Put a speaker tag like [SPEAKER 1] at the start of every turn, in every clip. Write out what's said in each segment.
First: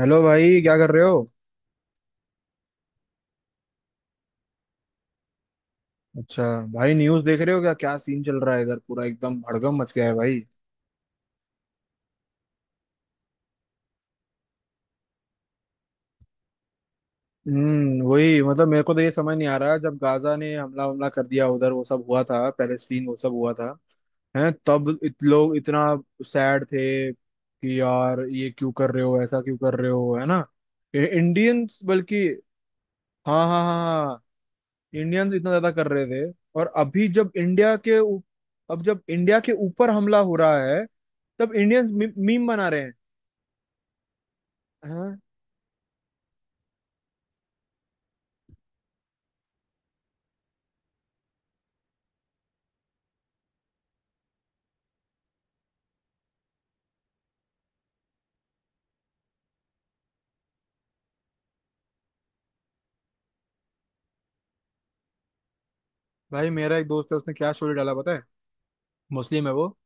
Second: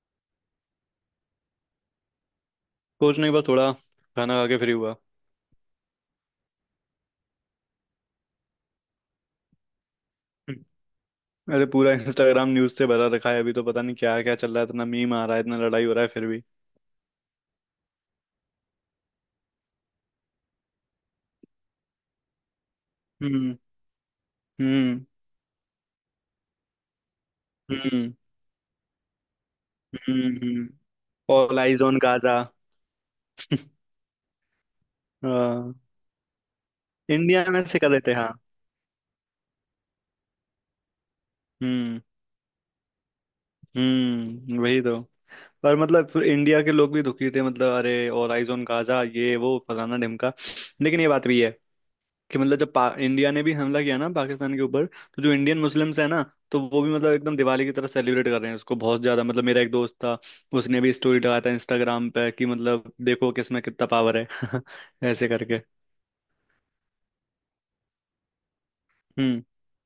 [SPEAKER 1] Hello भाई क्या कर रहे हो।
[SPEAKER 2] कुछ नहीं बस थोड़ा खाना खा के फ्री हुआ।
[SPEAKER 1] अच्छा। भाई न्यूज़ देख रहे हो क्या क्या सीन चल रहा है इधर पूरा एकदम भड़कम मच गया है भाई।
[SPEAKER 2] हम्म। अरे पूरा इंस्टाग्राम न्यूज से भरा रखा है, अभी तो पता नहीं क्या क्या चल रहा है। इतना मीम आ रहा है, इतना लड़ाई हो रहा है फिर भी।
[SPEAKER 1] वही मतलब मेरे को तो ये समझ नहीं आ रहा, जब गाजा ने हमला हमला कर दिया उधर वो सब हुआ था, पैलेस्टीन वो सब हुआ
[SPEAKER 2] हम्म।
[SPEAKER 1] था। हैं तब
[SPEAKER 2] हम्म।
[SPEAKER 1] लोग इतना सैड थे कि
[SPEAKER 2] हम्म।
[SPEAKER 1] यार ये क्यों कर रहे हो, ऐसा क्यों कर रहे हो, है ना।
[SPEAKER 2] हम्म। ऑल
[SPEAKER 1] इंडियंस
[SPEAKER 2] आइज ऑन
[SPEAKER 1] बल्कि
[SPEAKER 2] गाजा।
[SPEAKER 1] हाँ हाँ हाँ, हाँ इंडियंस इतना ज्यादा
[SPEAKER 2] हाँ।
[SPEAKER 1] कर रहे थे, और अभी जब
[SPEAKER 2] इंडिया में से कर रहे थे, हाँ।
[SPEAKER 1] अब जब इंडिया के ऊपर हमला हो रहा है तब इंडियंस
[SPEAKER 2] हम्म।
[SPEAKER 1] मीम बना रहे हैं।
[SPEAKER 2] हम्म। वही तो।
[SPEAKER 1] हाँ।
[SPEAKER 2] पर मतलब फिर इंडिया के लोग भी दुखी थे, मतलब अरे ऑल आइज ऑन गाजा, ये वो फलाना ढिमका। लेकिन ये बात भी है कि मतलब जब इंडिया ने भी हमला किया ना पाकिस्तान के ऊपर, तो जो इंडियन मुस्लिम्स हैं ना, तो वो भी मतलब एकदम दिवाली की तरह सेलिब्रेट कर रहे हैं उसको, बहुत ज्यादा। मतलब मेरा एक दोस्त था, उसने भी स्टोरी लगाया था इंस्टाग्राम पे, कि मतलब देखो किसमें कितना पावर है। ऐसे करके।
[SPEAKER 1] भाई मेरा एक दोस्त है, उसने क्या स्टोरी डाला पता है।
[SPEAKER 2] हम्म।
[SPEAKER 1] मुस्लिम है वो।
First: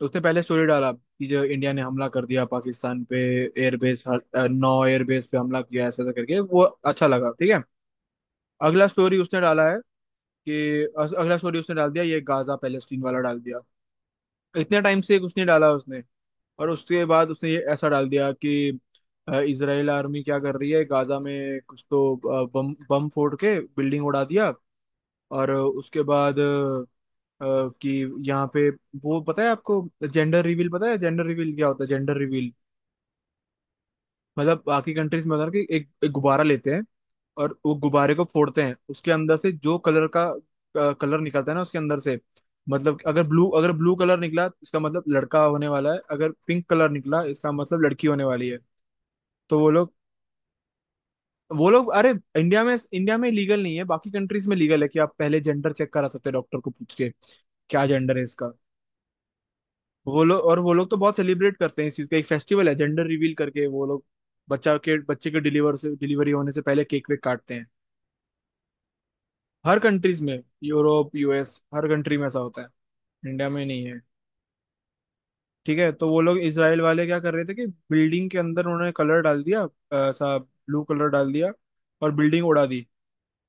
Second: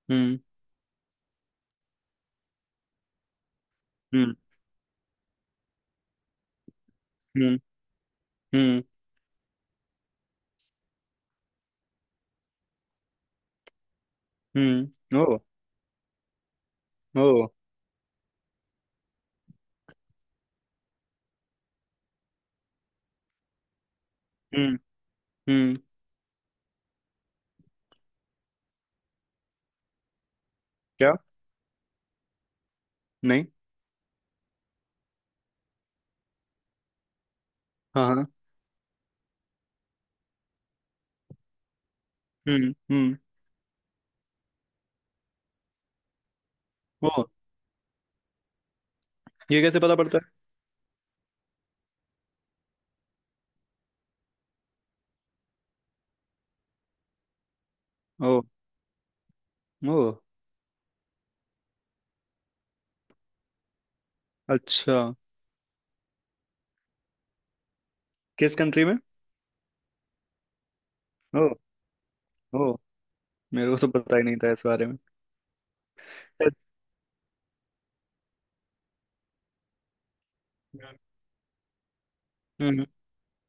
[SPEAKER 1] तो उसने
[SPEAKER 2] हम्म।
[SPEAKER 1] पहले स्टोरी डाला कि जो इंडिया ने हमला कर दिया पाकिस्तान पे, एयरबेस,
[SPEAKER 2] हम्म।
[SPEAKER 1] 9 एयरबेस पे हमला किया ऐसा ऐसा करके, वो अच्छा लगा, ठीक
[SPEAKER 2] हम्म।
[SPEAKER 1] है।
[SPEAKER 2] हम्म।
[SPEAKER 1] अगला स्टोरी उसने डाला है कि अगला स्टोरी उसने डाल दिया ये गाजा पैलेस्टीन वाला डाल दिया। इतने टाइम से
[SPEAKER 2] हम्म।
[SPEAKER 1] एक
[SPEAKER 2] ओ।
[SPEAKER 1] उसने डाला, उसने, और उसके
[SPEAKER 2] ओ।
[SPEAKER 1] बाद उसने ये ऐसा डाल दिया कि इजराइल आर्मी क्या कर रही है गाजा में, कुछ तो बम बम फोड़ के बिल्डिंग उड़ा दिया,
[SPEAKER 2] हम्म।
[SPEAKER 1] और
[SPEAKER 2] हम्म।
[SPEAKER 1] उसके बाद कि यहाँ पे, वो पता है आपको, जेंडर रिवील पता है,
[SPEAKER 2] क्या।
[SPEAKER 1] जेंडर रिवील क्या होता है जेंडर रिवील।
[SPEAKER 2] नहीं।
[SPEAKER 1] मतलब बाकी कंट्रीज में होता है ना कि एक गुब्बारा लेते हैं और वो
[SPEAKER 2] हाँ,
[SPEAKER 1] गुब्बारे को
[SPEAKER 2] हाँ।
[SPEAKER 1] फोड़ते हैं, उसके अंदर से जो कलर का कलर निकलता है ना उसके अंदर से।
[SPEAKER 2] हम्म।
[SPEAKER 1] मतलब कि
[SPEAKER 2] हम्म।
[SPEAKER 1] अगर ब्लू कलर निकला इसका मतलब लड़का होने वाला है, अगर पिंक कलर
[SPEAKER 2] ओ।
[SPEAKER 1] निकला इसका मतलब लड़की होने वाली है। तो
[SPEAKER 2] ये कैसे पता पड़ता
[SPEAKER 1] वो लोग, अरे इंडिया में लीगल नहीं है, बाकी कंट्रीज में लीगल है कि आप पहले जेंडर चेक करा सकते हैं डॉक्टर को पूछ के, क्या जेंडर है
[SPEAKER 2] है। ओ।
[SPEAKER 1] इसका।
[SPEAKER 2] ओ।
[SPEAKER 1] वो लोग, और वो लोग तो बहुत सेलिब्रेट करते हैं इस चीज का, एक फेस्टिवल है जेंडर रिवील करके, वो लोग बच्चा
[SPEAKER 2] अच्छा।
[SPEAKER 1] के बच्चे के डिलीवरी होने से पहले केक वेक काटते हैं।
[SPEAKER 2] किस कंट्री में।
[SPEAKER 1] हर कंट्रीज में, यूरोप,
[SPEAKER 2] ओ।
[SPEAKER 1] यूएस, हर कंट्री में ऐसा होता
[SPEAKER 2] ओ।
[SPEAKER 1] है। इंडिया में
[SPEAKER 2] मेरे को
[SPEAKER 1] नहीं
[SPEAKER 2] तो
[SPEAKER 1] है।
[SPEAKER 2] पता ही नहीं था इस बारे में।
[SPEAKER 1] ठीक है, तो वो लोग इसराइल वाले क्या कर रहे थे कि बिल्डिंग के अंदर उन्होंने कलर डाल दिया, ऐसा ब्लू कलर डाल दिया और बिल्डिंग उड़ा दी।
[SPEAKER 2] हम्म।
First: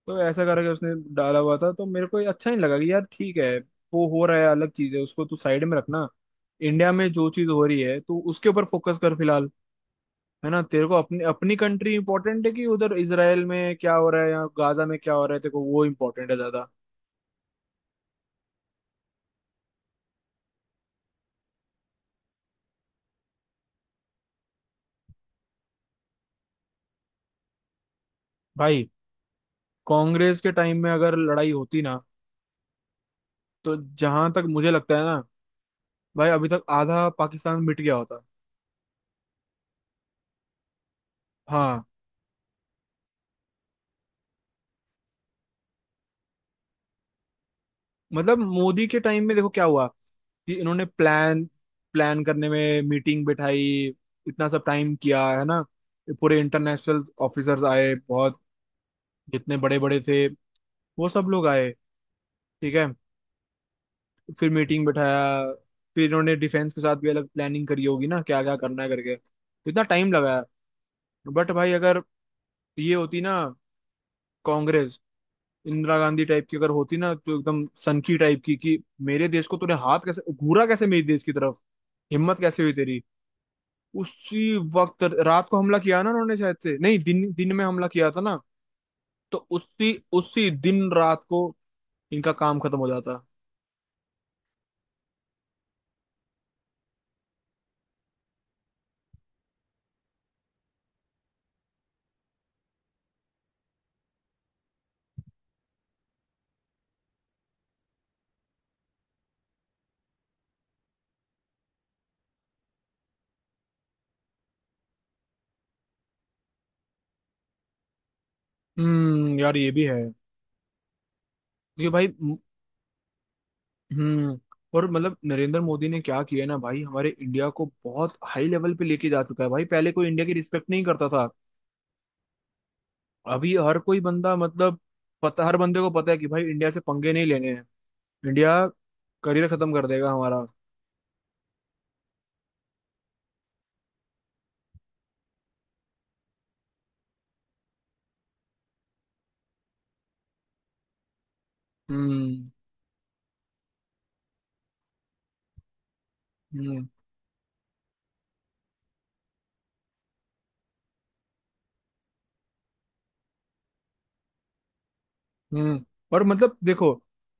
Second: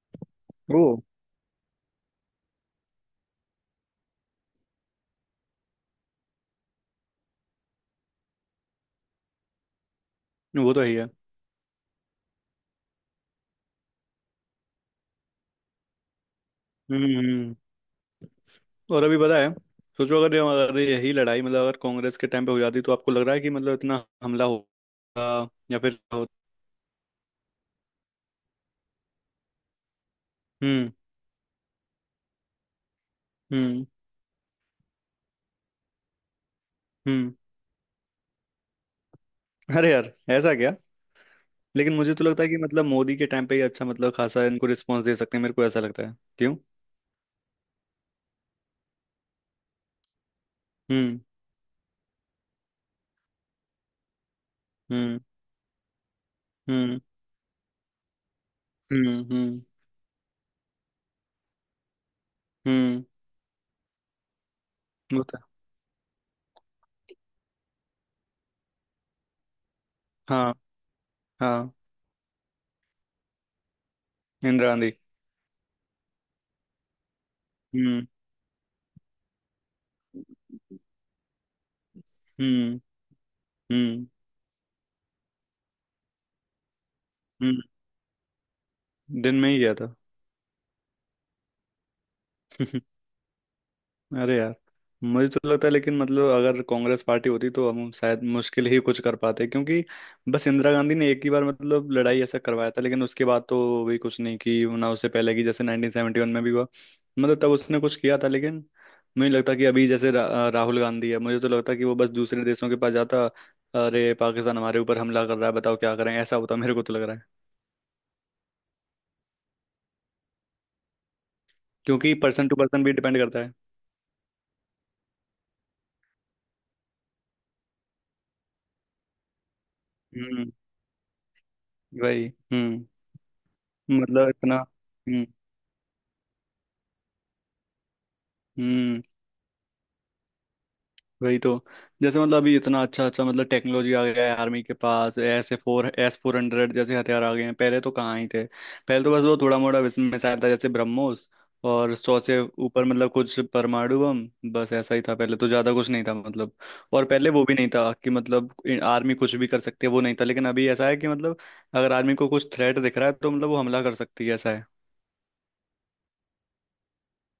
[SPEAKER 1] तो ऐसा करके
[SPEAKER 2] वो
[SPEAKER 1] उसने डाला हुआ था, तो मेरे को ये अच्छा नहीं लगा कि यार ठीक है वो हो रहा है अलग चीज है, उसको तू साइड में रखना। इंडिया में जो चीज हो रही है तू उसके ऊपर फोकस कर फिलहाल। है ना,
[SPEAKER 2] वो तो
[SPEAKER 1] तेरे
[SPEAKER 2] है
[SPEAKER 1] को
[SPEAKER 2] ही है।
[SPEAKER 1] अपनी अपनी कंट्री इंपॉर्टेंट है, कि उधर इसराइल में क्या हो रहा है या गाजा में क्या हो रहा है, तेरे को वो इंपॉर्टेंट है ज्यादा।
[SPEAKER 2] हम्म। हम्म। और अभी पता है, सोचो अगर अगर यही लड़ाई, मतलब अगर कांग्रेस के टाइम पे हो जाती, तो आपको लग रहा है कि मतलब इतना हमला होगा या फिर।
[SPEAKER 1] भाई कांग्रेस के टाइम में
[SPEAKER 2] हम्म।
[SPEAKER 1] अगर लड़ाई होती ना, तो
[SPEAKER 2] हम्म।
[SPEAKER 1] जहां तक मुझे लगता है ना, भाई अभी तक आधा
[SPEAKER 2] हम्म।
[SPEAKER 1] पाकिस्तान मिट गया होता।
[SPEAKER 2] अरे यार ऐसा क्या।
[SPEAKER 1] हाँ।
[SPEAKER 2] लेकिन मुझे तो लगता है कि मतलब मोदी के टाइम पे ही अच्छा मतलब खासा इनको रिस्पॉन्स दे सकते हैं, मेरे को ऐसा लगता है, क्यों।
[SPEAKER 1] मतलब मोदी के टाइम में देखो क्या हुआ कि इन्होंने
[SPEAKER 2] हम्म।
[SPEAKER 1] प्लान प्लान करने में मीटिंग बिठाई, इतना सब टाइम
[SPEAKER 2] हम्म।
[SPEAKER 1] किया है ना। पूरे
[SPEAKER 2] हम्म।
[SPEAKER 1] इंटरनेशनल ऑफिसर्स आए बहुत,
[SPEAKER 2] हम्म।
[SPEAKER 1] जितने
[SPEAKER 2] हम्म।
[SPEAKER 1] बड़े बड़े थे वो सब लोग आए, ठीक है।
[SPEAKER 2] हम्म।
[SPEAKER 1] फिर मीटिंग
[SPEAKER 2] वो तो।
[SPEAKER 1] बिठाया, फिर इन्होंने डिफेंस के साथ भी अलग प्लानिंग करी होगी ना क्या क्या करना है करके, तो इतना टाइम लगाया।
[SPEAKER 2] हाँ,
[SPEAKER 1] बट भाई
[SPEAKER 2] हाँ।
[SPEAKER 1] अगर ये होती ना,
[SPEAKER 2] इंदिरा गांधी।
[SPEAKER 1] कांग्रेस, इंदिरा गांधी टाइप की अगर होती ना, तो एकदम
[SPEAKER 2] हम्म।
[SPEAKER 1] सनकी टाइप की कि मेरे देश को तूने हाथ कैसे घूरा, कैसे मेरे देश की तरफ हिम्मत कैसे हुई
[SPEAKER 2] हम्म।
[SPEAKER 1] तेरी।
[SPEAKER 2] हम्म।
[SPEAKER 1] उसी वक्त रात को हमला किया ना उन्होंने, शायद से नहीं, दिन दिन
[SPEAKER 2] हम्म।
[SPEAKER 1] में हमला किया था ना।
[SPEAKER 2] दिन
[SPEAKER 1] तो
[SPEAKER 2] में ही गया
[SPEAKER 1] उसी
[SPEAKER 2] था।
[SPEAKER 1] उसी दिन रात को इनका काम खत्म हो जाता।
[SPEAKER 2] अरे यार। मुझे तो लगता है, लेकिन मतलब अगर कांग्रेस पार्टी होती तो हम शायद मुश्किल ही कुछ कर पाते, क्योंकि बस इंदिरा गांधी ने एक ही बार मतलब लड़ाई ऐसा करवाया था। लेकिन उसके बाद तो भी कुछ नहीं की ना, उससे पहले की, जैसे 1971 में भी हुआ, मतलब तब उसने कुछ किया था। लेकिन मुझे लगता कि अभी जैसे राहुल गांधी है, मुझे तो लगता कि वो बस दूसरे देशों के पास जाता, अरे पाकिस्तान हमारे ऊपर हमला कर रहा है, बताओ क्या करें, ऐसा होता, मेरे को तो लग रहा है।
[SPEAKER 1] यार, ये भी है ये भाई।
[SPEAKER 2] क्योंकि पर्सन टू पर्सन भी डिपेंड करता है।
[SPEAKER 1] हम्म। और मतलब नरेंद्र मोदी ने क्या किया ना भाई, हमारे इंडिया को बहुत हाई लेवल पे लेके जा चुका है भाई, पहले कोई इंडिया की
[SPEAKER 2] हम्म।
[SPEAKER 1] रिस्पेक्ट नहीं करता था।
[SPEAKER 2] वही। हम्म।
[SPEAKER 1] अभी हर कोई
[SPEAKER 2] मतलब
[SPEAKER 1] बंदा,
[SPEAKER 2] इतना।
[SPEAKER 1] मतलब
[SPEAKER 2] हम्म।
[SPEAKER 1] पता, हर बंदे को पता है कि भाई इंडिया से पंगे नहीं लेने हैं। इंडिया
[SPEAKER 2] हम्म।
[SPEAKER 1] करियर खत्म कर देगा हमारा।
[SPEAKER 2] वही तो। जैसे मतलब अभी इतना अच्छा अच्छा मतलब टेक्नोलॉजी आ गया है, आर्मी के पास S A four S four hundred जैसे हथियार आ गए हैं, पहले तो कहाँ ही थे। पहले तो बस वो थोड़ा मोड़ा मिसाइल था, जैसे ब्रह्मोस, और 100 से
[SPEAKER 1] हम्म,
[SPEAKER 2] ऊपर मतलब कुछ परमाणु बम, बस ऐसा ही था, पहले तो ज्यादा कुछ नहीं था मतलब।
[SPEAKER 1] हम्म,
[SPEAKER 2] और पहले वो भी नहीं था कि मतलब आर्मी कुछ भी कर सकती है, वो नहीं था। लेकिन अभी ऐसा है कि मतलब अगर आर्मी को कुछ थ्रेट दिख रहा है तो मतलब वो हमला कर सकती है, ऐसा है।
[SPEAKER 1] हम्म। और मतलब देखो,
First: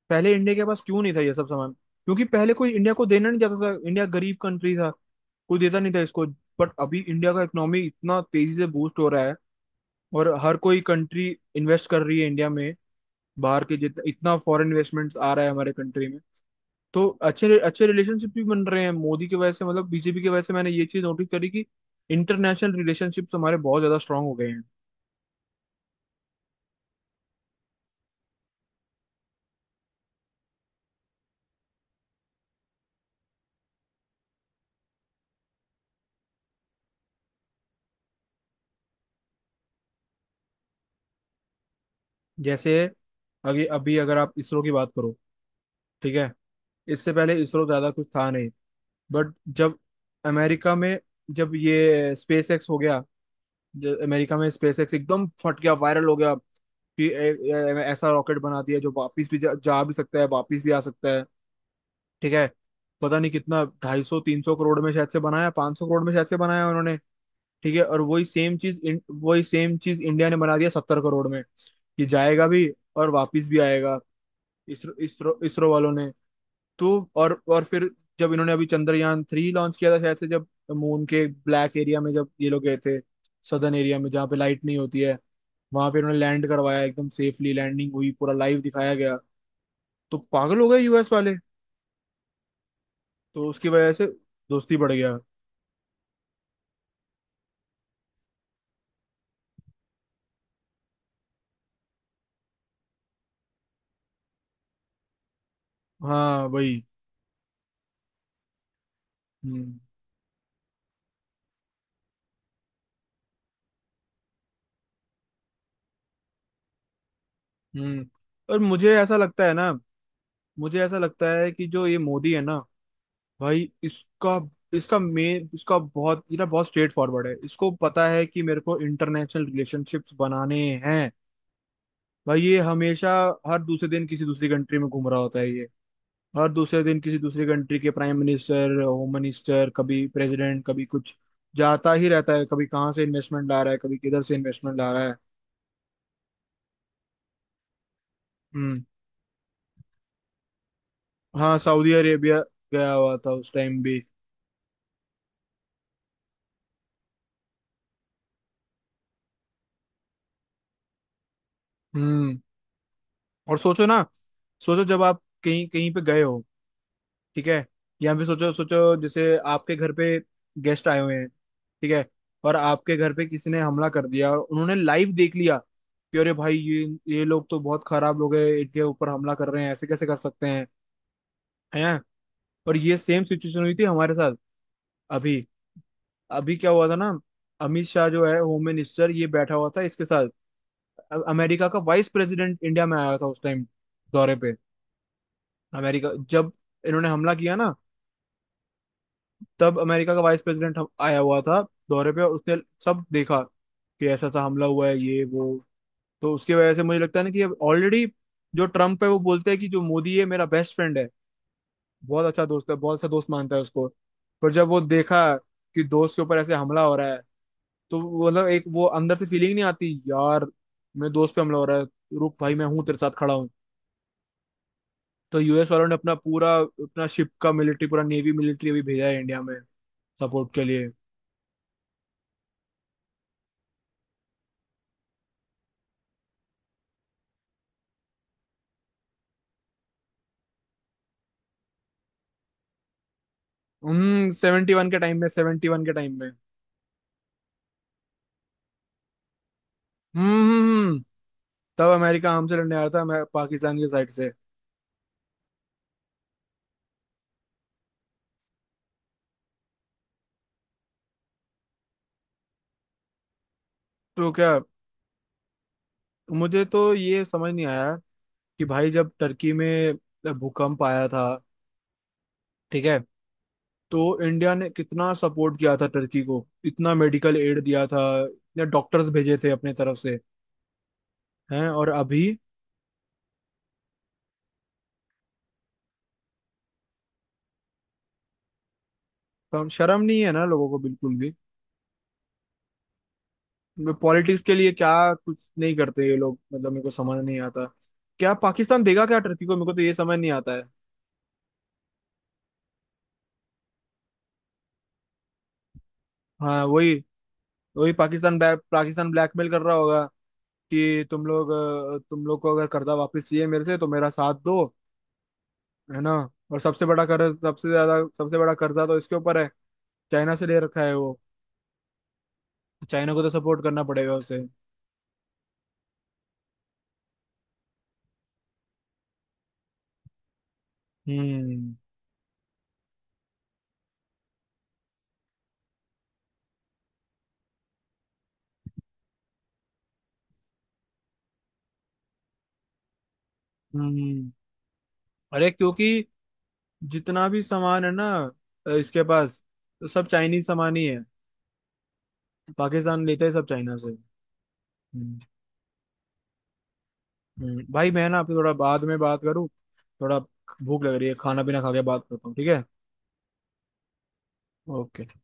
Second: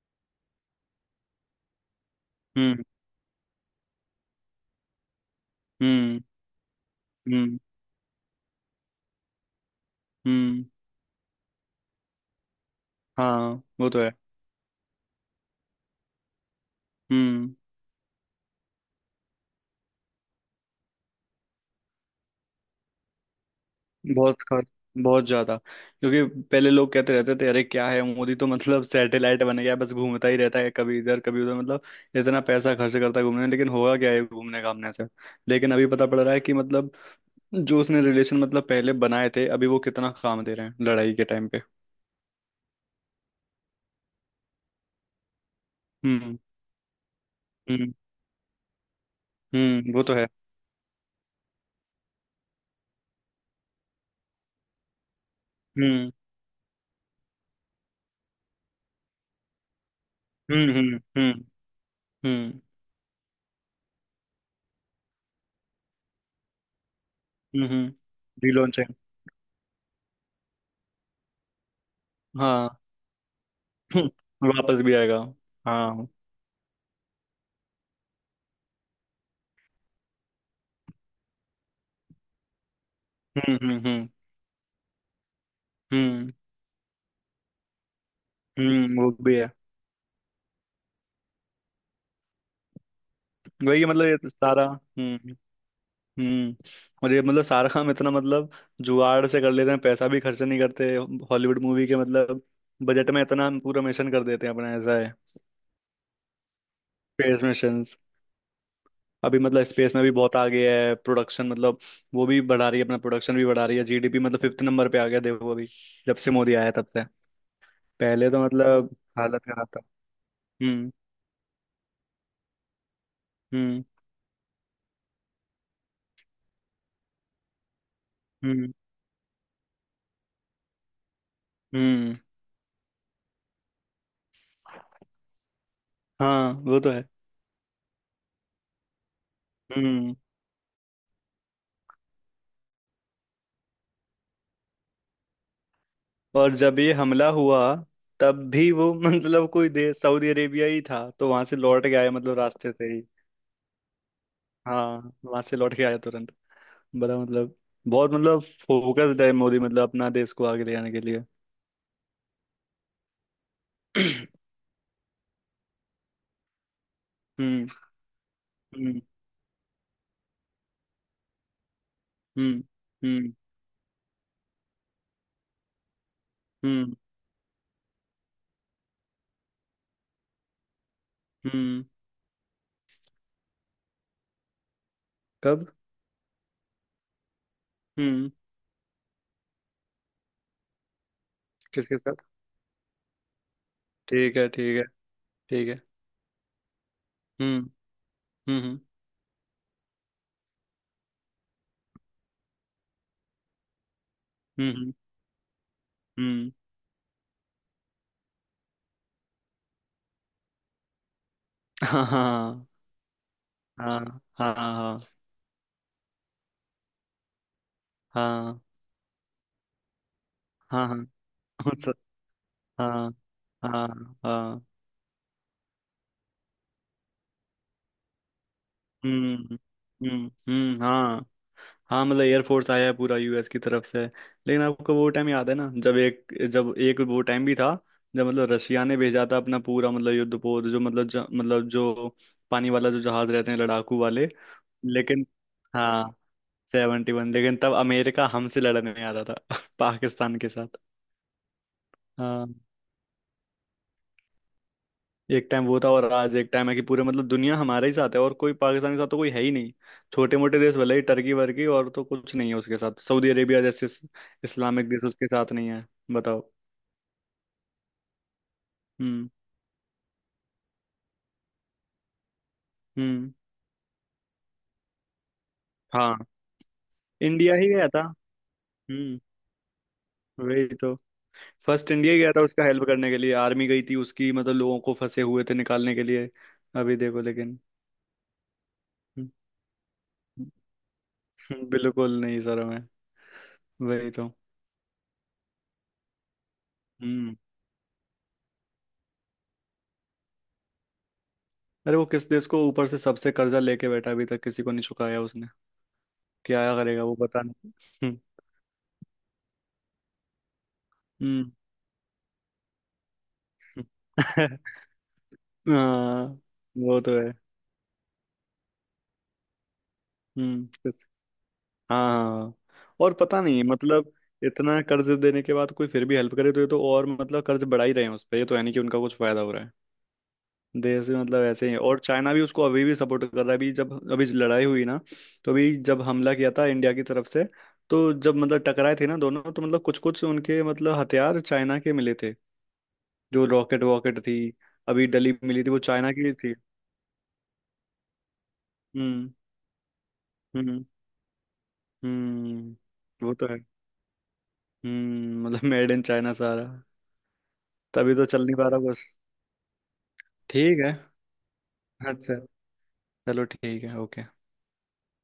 [SPEAKER 1] पहले इंडिया के पास क्यों नहीं था ये सब सामान, क्योंकि पहले कोई
[SPEAKER 2] हम्म।
[SPEAKER 1] इंडिया को देना नहीं चाहता था, इंडिया गरीब कंट्री था। कोई देता नहीं था
[SPEAKER 2] हम्म।
[SPEAKER 1] इसको, बट अभी इंडिया का
[SPEAKER 2] हम्म।
[SPEAKER 1] इकोनॉमी इतना तेजी से बूस्ट हो रहा है और हर
[SPEAKER 2] हम्म।
[SPEAKER 1] कोई कंट्री इन्वेस्ट कर रही है इंडिया में।
[SPEAKER 2] हाँ
[SPEAKER 1] बाहर के,
[SPEAKER 2] वो तो
[SPEAKER 1] जितना
[SPEAKER 2] है।
[SPEAKER 1] इतना फॉरेन इन्वेस्टमेंट्स आ रहा है हमारे कंट्री में, तो
[SPEAKER 2] हम्म।
[SPEAKER 1] अच्छे अच्छे रिलेशनशिप भी बन रहे हैं मोदी की वजह से, मतलब बीजेपी की वजह से, मैंने ये चीज नोटिस करी कि इंटरनेशनल रिलेशनशिप्स हमारे बहुत ज्यादा स्ट्रांग हो
[SPEAKER 2] बहुत
[SPEAKER 1] गए हैं।
[SPEAKER 2] खर्च। बहुत ज्यादा, क्योंकि पहले लोग कहते रहते थे, अरे क्या है मोदी, तो मतलब सैटेलाइट बन गया है, बस घूमता ही रहता है, कभी इधर कभी उधर, मतलब इतना पैसा खर्च करता है घूमने में, लेकिन होगा क्या है घूमने घामने से। लेकिन अभी पता पड़ रहा है कि मतलब जो उसने रिलेशन मतलब पहले बनाए थे, अभी वो कितना काम दे रहे हैं लड़ाई के टाइम पे।
[SPEAKER 1] जैसे अभी अभी अगर आप इसरो की बात करो, ठीक है,
[SPEAKER 2] हम्म।
[SPEAKER 1] इससे पहले इसरो ज्यादा
[SPEAKER 2] हम्म।
[SPEAKER 1] कुछ था नहीं। बट जब
[SPEAKER 2] हम्म। वो तो है।
[SPEAKER 1] अमेरिका में, जब ये स्पेस एक्स हो गया, जो अमेरिका में स्पेस एक्स एकदम फट गया, वायरल
[SPEAKER 2] हम्म।
[SPEAKER 1] हो गया कि ए, ए, ऐसा रॉकेट बना दिया जो वापस भी जा भी सकता है वापस भी
[SPEAKER 2] हम्म।
[SPEAKER 1] आ
[SPEAKER 2] हम्म।
[SPEAKER 1] सकता है,
[SPEAKER 2] हम्म।
[SPEAKER 1] ठीक है।
[SPEAKER 2] हम्म।
[SPEAKER 1] पता नहीं कितना, 250 300 करोड़ में शायद से बनाया, 500 करोड़ में शायद से बनाया उन्होंने,
[SPEAKER 2] हम्म।
[SPEAKER 1] ठीक है।
[SPEAKER 2] हम्म।
[SPEAKER 1] और
[SPEAKER 2] रिलॉन्च है।
[SPEAKER 1] वही सेम चीज इंडिया ने बना दिया 70 करोड़ में। ये जाएगा भी
[SPEAKER 2] हाँ।
[SPEAKER 1] और वापस भी आएगा,
[SPEAKER 2] हम्म, वापस
[SPEAKER 1] इसरो
[SPEAKER 2] भी आएगा।
[SPEAKER 1] इसरो इसरो
[SPEAKER 2] हाँ।
[SPEAKER 1] वालों
[SPEAKER 2] हम्म।
[SPEAKER 1] ने। तो और फिर जब इन्होंने अभी चंद्रयान 3 लॉन्च किया था शायद से, जब मून के ब्लैक एरिया में जब ये लोग गए थे,
[SPEAKER 2] हम्म।
[SPEAKER 1] सदर्न एरिया
[SPEAKER 2] हम्म।
[SPEAKER 1] में जहाँ पे लाइट नहीं होती है, वहां पे उन्होंने
[SPEAKER 2] हम्म।
[SPEAKER 1] लैंड करवाया, एकदम सेफली लैंडिंग हुई, पूरा लाइव दिखाया
[SPEAKER 2] हम्म। वो
[SPEAKER 1] गया।
[SPEAKER 2] भी है।
[SPEAKER 1] तो पागल हो गए यूएस वाले, तो उसकी
[SPEAKER 2] वही है,
[SPEAKER 1] वजह
[SPEAKER 2] मतलब
[SPEAKER 1] से
[SPEAKER 2] ये तो सारा।
[SPEAKER 1] दोस्ती बढ़ गया।
[SPEAKER 2] हम्म। हम्म। और ये मतलब सारा काम इतना मतलब जुगाड़ से कर लेते हैं, पैसा भी खर्च नहीं करते। हॉलीवुड मूवी के मतलब बजट में इतना पूरा मिशन कर देते हैं अपना, ऐसा है।
[SPEAKER 1] हाँ वही।
[SPEAKER 2] Space mission. अभी मतलब
[SPEAKER 1] हम्म
[SPEAKER 2] स्पेस में भी बहुत आगे है। प्रोडक्शन मतलब, वो भी बढ़ा रही है, अपना प्रोडक्शन भी बढ़ा रही है। जीडीपी मतलब फिफ्थ नंबर पे आ गया, देखो अभी, जब से मोदी आया तब से।
[SPEAKER 1] हम्म।
[SPEAKER 2] पहले तो
[SPEAKER 1] और
[SPEAKER 2] मतलब
[SPEAKER 1] मुझे ऐसा
[SPEAKER 2] हालत
[SPEAKER 1] लगता है
[SPEAKER 2] खराब
[SPEAKER 1] ना,
[SPEAKER 2] था।
[SPEAKER 1] मुझे
[SPEAKER 2] हम्म।
[SPEAKER 1] ऐसा लगता है कि जो ये मोदी है ना भाई,
[SPEAKER 2] हम्म।
[SPEAKER 1] इसका इसका मेन इसका बहुत ये ना बहुत स्ट्रेट फॉरवर्ड है, इसको पता है कि मेरे
[SPEAKER 2] हम्म।
[SPEAKER 1] को इंटरनेशनल रिलेशनशिप्स बनाने हैं।
[SPEAKER 2] हम्म।
[SPEAKER 1] भाई ये हमेशा हर दूसरे दिन किसी दूसरी कंट्री में घूम रहा होता है ये। हर
[SPEAKER 2] हाँ वो
[SPEAKER 1] दूसरे
[SPEAKER 2] तो
[SPEAKER 1] दिन
[SPEAKER 2] है।
[SPEAKER 1] किसी दूसरी कंट्री के प्राइम मिनिस्टर, होम मिनिस्टर, कभी
[SPEAKER 2] हम्म।
[SPEAKER 1] प्रेसिडेंट, कभी कुछ, जाता ही रहता है, कभी कहाँ से इन्वेस्टमेंट ला रहा है कभी किधर से इन्वेस्टमेंट ला रहा है।
[SPEAKER 2] और जब ये हमला हुआ तब भी
[SPEAKER 1] हम्म।
[SPEAKER 2] वो मतलब कोई देश, सऊदी अरेबिया ही था, तो वहां से
[SPEAKER 1] हाँ
[SPEAKER 2] लौट
[SPEAKER 1] सऊदी
[SPEAKER 2] के आया
[SPEAKER 1] अरेबिया
[SPEAKER 2] मतलब, रास्ते
[SPEAKER 1] गया
[SPEAKER 2] से ही।
[SPEAKER 1] हुआ था उस टाइम भी।
[SPEAKER 2] हाँ वहां से लौट के आया तुरंत। बड़ा मतलब बहुत मतलब फोकस्ड है मोदी, मतलब अपना देश को आगे ले जाने के लिए।
[SPEAKER 1] हम्म। और सोचो ना, सोचो जब आप कहीं कहीं पे गए हो, ठीक है,
[SPEAKER 2] हम्म।
[SPEAKER 1] या फिर सोचो,
[SPEAKER 2] हम्म।
[SPEAKER 1] जैसे आपके घर पे गेस्ट आए हुए हैं, ठीक है, और
[SPEAKER 2] हम्म।
[SPEAKER 1] आपके घर पे
[SPEAKER 2] हम्म।
[SPEAKER 1] किसी ने हमला कर दिया और उन्होंने लाइव देख लिया कि अरे भाई
[SPEAKER 2] हम्म।
[SPEAKER 1] ये लोग तो बहुत खराब लोग हैं, इनके ऊपर हमला कर रहे हैं ऐसे कैसे कर सकते हैं।
[SPEAKER 2] हम्म।
[SPEAKER 1] हैं, और ये सेम सिचुएशन हुई थी हमारे साथ अभी।
[SPEAKER 2] कब।
[SPEAKER 1] अभी क्या हुआ था ना, अमित शाह जो
[SPEAKER 2] हम्म।
[SPEAKER 1] है होम मिनिस्टर ये बैठा हुआ था इसके साथ, अमेरिका का
[SPEAKER 2] किसके
[SPEAKER 1] वाइस
[SPEAKER 2] साथ।
[SPEAKER 1] प्रेसिडेंट इंडिया में आया था उस टाइम दौरे
[SPEAKER 2] ठीक है,
[SPEAKER 1] पे।
[SPEAKER 2] ठीक है। ठीक है।
[SPEAKER 1] अमेरिका, जब इन्होंने हमला किया
[SPEAKER 2] हम्म।
[SPEAKER 1] ना
[SPEAKER 2] हम्म।
[SPEAKER 1] तब अमेरिका का वाइस प्रेसिडेंट आया हुआ था दौरे पे, और उसने सब देखा कि ऐसा ऐसा हमला
[SPEAKER 2] हम्म। हम्म।
[SPEAKER 1] हुआ है ये वो। तो
[SPEAKER 2] हम्म।
[SPEAKER 1] उसकी वजह से मुझे लगता है ना कि अब ऑलरेडी जो ट्रम्प है वो बोलते हैं कि जो मोदी है मेरा बेस्ट फ्रेंड है,
[SPEAKER 2] हाँ
[SPEAKER 1] बहुत अच्छा
[SPEAKER 2] हाँ
[SPEAKER 1] दोस्त है, बहुत अच्छा दोस्त मानता है उसको।
[SPEAKER 2] हाँ
[SPEAKER 1] पर जब वो
[SPEAKER 2] हाँ,
[SPEAKER 1] देखा कि दोस्त के ऊपर ऐसे हमला हो रहा है, तो वो मतलब
[SPEAKER 2] हाँ।
[SPEAKER 1] एक वो अंदर से फीलिंग नहीं आती यार,
[SPEAKER 2] हाँ, हाँ।
[SPEAKER 1] मेरे दोस्त पे हमला हो
[SPEAKER 2] हाँ।
[SPEAKER 1] रहा है,
[SPEAKER 2] हाँ,
[SPEAKER 1] रुक भाई मैं हूँ तेरे साथ
[SPEAKER 2] हाँ।
[SPEAKER 1] खड़ा हूँ।
[SPEAKER 2] हाँ, हाँ। हाँ।
[SPEAKER 1] तो यूएस वालों ने अपना शिप का मिलिट्री, पूरा नेवी मिलिट्री अभी भेजा है इंडिया में
[SPEAKER 2] हम्म। हम्म।
[SPEAKER 1] सपोर्ट के
[SPEAKER 2] हम्म।
[SPEAKER 1] लिए।
[SPEAKER 2] हाँ। हाँ मतलब एयरफोर्स आया है पूरा यूएस की तरफ से। लेकिन आपको वो टाइम याद है ना, जब एक वो टाइम भी था जब मतलब रशिया ने भेजा था अपना पूरा मतलब युद्धपोत, जो मतलब मतलब जो पानी वाला जो जहाज रहते हैं, लड़ाकू वाले।
[SPEAKER 1] हम्म।
[SPEAKER 2] लेकिन।
[SPEAKER 1] सेवेंटी वन के
[SPEAKER 2] हाँ।
[SPEAKER 1] टाइम में।
[SPEAKER 2] 71, लेकिन तब अमेरिका हमसे लड़ने आ रहा था पाकिस्तान
[SPEAKER 1] हम्म,
[SPEAKER 2] के साथ।
[SPEAKER 1] तब अमेरिका
[SPEAKER 2] हाँ।
[SPEAKER 1] हमसे लड़ने आया था मैं पाकिस्तान की साइड से।
[SPEAKER 2] एक टाइम वो था, और आज एक टाइम है कि पूरे मतलब दुनिया हमारे ही साथ है, और कोई पाकिस्तान के साथ तो कोई है ही नहीं। छोटे मोटे देश भले ही, टर्की वर्की, और तो कुछ नहीं है उसके साथ। सऊदी अरेबिया जैसे
[SPEAKER 1] तो क्या,
[SPEAKER 2] इस्लामिक देश उसके साथ नहीं है। बताओ।
[SPEAKER 1] मुझे तो ये समझ नहीं आया कि भाई जब
[SPEAKER 2] हम्म।
[SPEAKER 1] टर्की में भूकंप आया था, ठीक है,
[SPEAKER 2] हम्म।
[SPEAKER 1] तो इंडिया ने कितना सपोर्ट किया था
[SPEAKER 2] हाँ
[SPEAKER 1] टर्की को, इतना मेडिकल
[SPEAKER 2] इंडिया
[SPEAKER 1] एड
[SPEAKER 2] ही
[SPEAKER 1] दिया
[SPEAKER 2] गया था।
[SPEAKER 1] था, इतने डॉक्टर्स
[SPEAKER 2] हम्म।
[SPEAKER 1] भेजे थे अपने तरफ से।
[SPEAKER 2] वही तो।
[SPEAKER 1] हैं, और
[SPEAKER 2] फर्स्ट इंडिया ही
[SPEAKER 1] अभी
[SPEAKER 2] गया था उसका हेल्प करने के लिए, आर्मी गई थी उसकी, मतलब लोगों को फंसे हुए थे निकालने के लिए। अभी देखो लेकिन।
[SPEAKER 1] शर्म नहीं है ना लोगों को बिल्कुल भी,
[SPEAKER 2] बिल्कुल नहीं सर मैं। वही तो।
[SPEAKER 1] पॉलिटिक्स के लिए क्या कुछ नहीं करते ये लोग, मतलब मेरे को समझ
[SPEAKER 2] हम्म।
[SPEAKER 1] नहीं आता। क्या पाकिस्तान देगा क्या टर्की को, मेरे को तो ये समझ नहीं आता है।
[SPEAKER 2] अरे वो किस देश को ऊपर से सबसे कर्जा लेके बैठा, अभी तक किसी को नहीं चुकाया उसने। क्या
[SPEAKER 1] हाँ वही।
[SPEAKER 2] करेगा वो, पता नहीं।
[SPEAKER 1] वही पाकिस्तान ब्लैकमेल कर रहा होगा कि तुम लोग,
[SPEAKER 2] हम्म।
[SPEAKER 1] तुम लोग को अगर कर्जा वापस चाहिए मेरे से तो मेरा
[SPEAKER 2] हम्म।
[SPEAKER 1] साथ दो। है ना,
[SPEAKER 2] हाँ।
[SPEAKER 1] और
[SPEAKER 2] वो तो है।
[SPEAKER 1] सबसे बड़ा कर्जा तो इसके ऊपर है, चाइना से ले रखा है
[SPEAKER 2] कुछ-।
[SPEAKER 1] वो।
[SPEAKER 2] हाँ। हाँ।
[SPEAKER 1] चाइना
[SPEAKER 2] और
[SPEAKER 1] को तो
[SPEAKER 2] पता
[SPEAKER 1] सपोर्ट
[SPEAKER 2] नहीं
[SPEAKER 1] करना
[SPEAKER 2] मतलब
[SPEAKER 1] पड़ेगा उसे।
[SPEAKER 2] इतना कर्ज देने के बाद कोई फिर भी हेल्प करे, तो ये तो और मतलब कर्ज बढ़ा ही रहे हैं उस पर, ये तो है नहीं कि उनका कुछ फायदा हो रहा है देश में, मतलब ऐसे
[SPEAKER 1] हम्म
[SPEAKER 2] ही। और चाइना भी उसको अभी भी सपोर्ट कर रहा है। अभी जब अभी लड़ाई हुई ना, तो अभी जब हमला किया था इंडिया की तरफ से, तो जब मतलब टकराए थे ना दोनों, तो मतलब कुछ कुछ उनके मतलब हथियार चाइना के मिले थे। जो रॉकेट वॉकेट
[SPEAKER 1] हम्म।
[SPEAKER 2] थी अभी डली
[SPEAKER 1] अरे
[SPEAKER 2] मिली थी, वो
[SPEAKER 1] क्योंकि
[SPEAKER 2] चाइना की थी।
[SPEAKER 1] जितना भी सामान है ना इसके
[SPEAKER 2] हम्म।
[SPEAKER 1] पास, तो सब चाइनीज सामान
[SPEAKER 2] हम्म।
[SPEAKER 1] ही है।
[SPEAKER 2] हम्म।
[SPEAKER 1] पाकिस्तान लेते हैं
[SPEAKER 2] वो
[SPEAKER 1] सब
[SPEAKER 2] तो है।
[SPEAKER 1] चाइना से। हम्म।
[SPEAKER 2] मतलब मेड इन चाइना सारा।
[SPEAKER 1] भाई मैं
[SPEAKER 2] तभी
[SPEAKER 1] ना
[SPEAKER 2] तो
[SPEAKER 1] अभी
[SPEAKER 2] चल
[SPEAKER 1] थोड़ा
[SPEAKER 2] नहीं पा रहा
[SPEAKER 1] बाद में
[SPEAKER 2] कुछ।
[SPEAKER 1] बात करूँ, थोड़ा
[SPEAKER 2] ठीक
[SPEAKER 1] भूख
[SPEAKER 2] है।
[SPEAKER 1] लग रही है, खाना पीना खा के बात करता हूँ
[SPEAKER 2] अच्छा।
[SPEAKER 1] ठीक है।
[SPEAKER 2] चलो ठीक है, ओके।
[SPEAKER 1] ओके।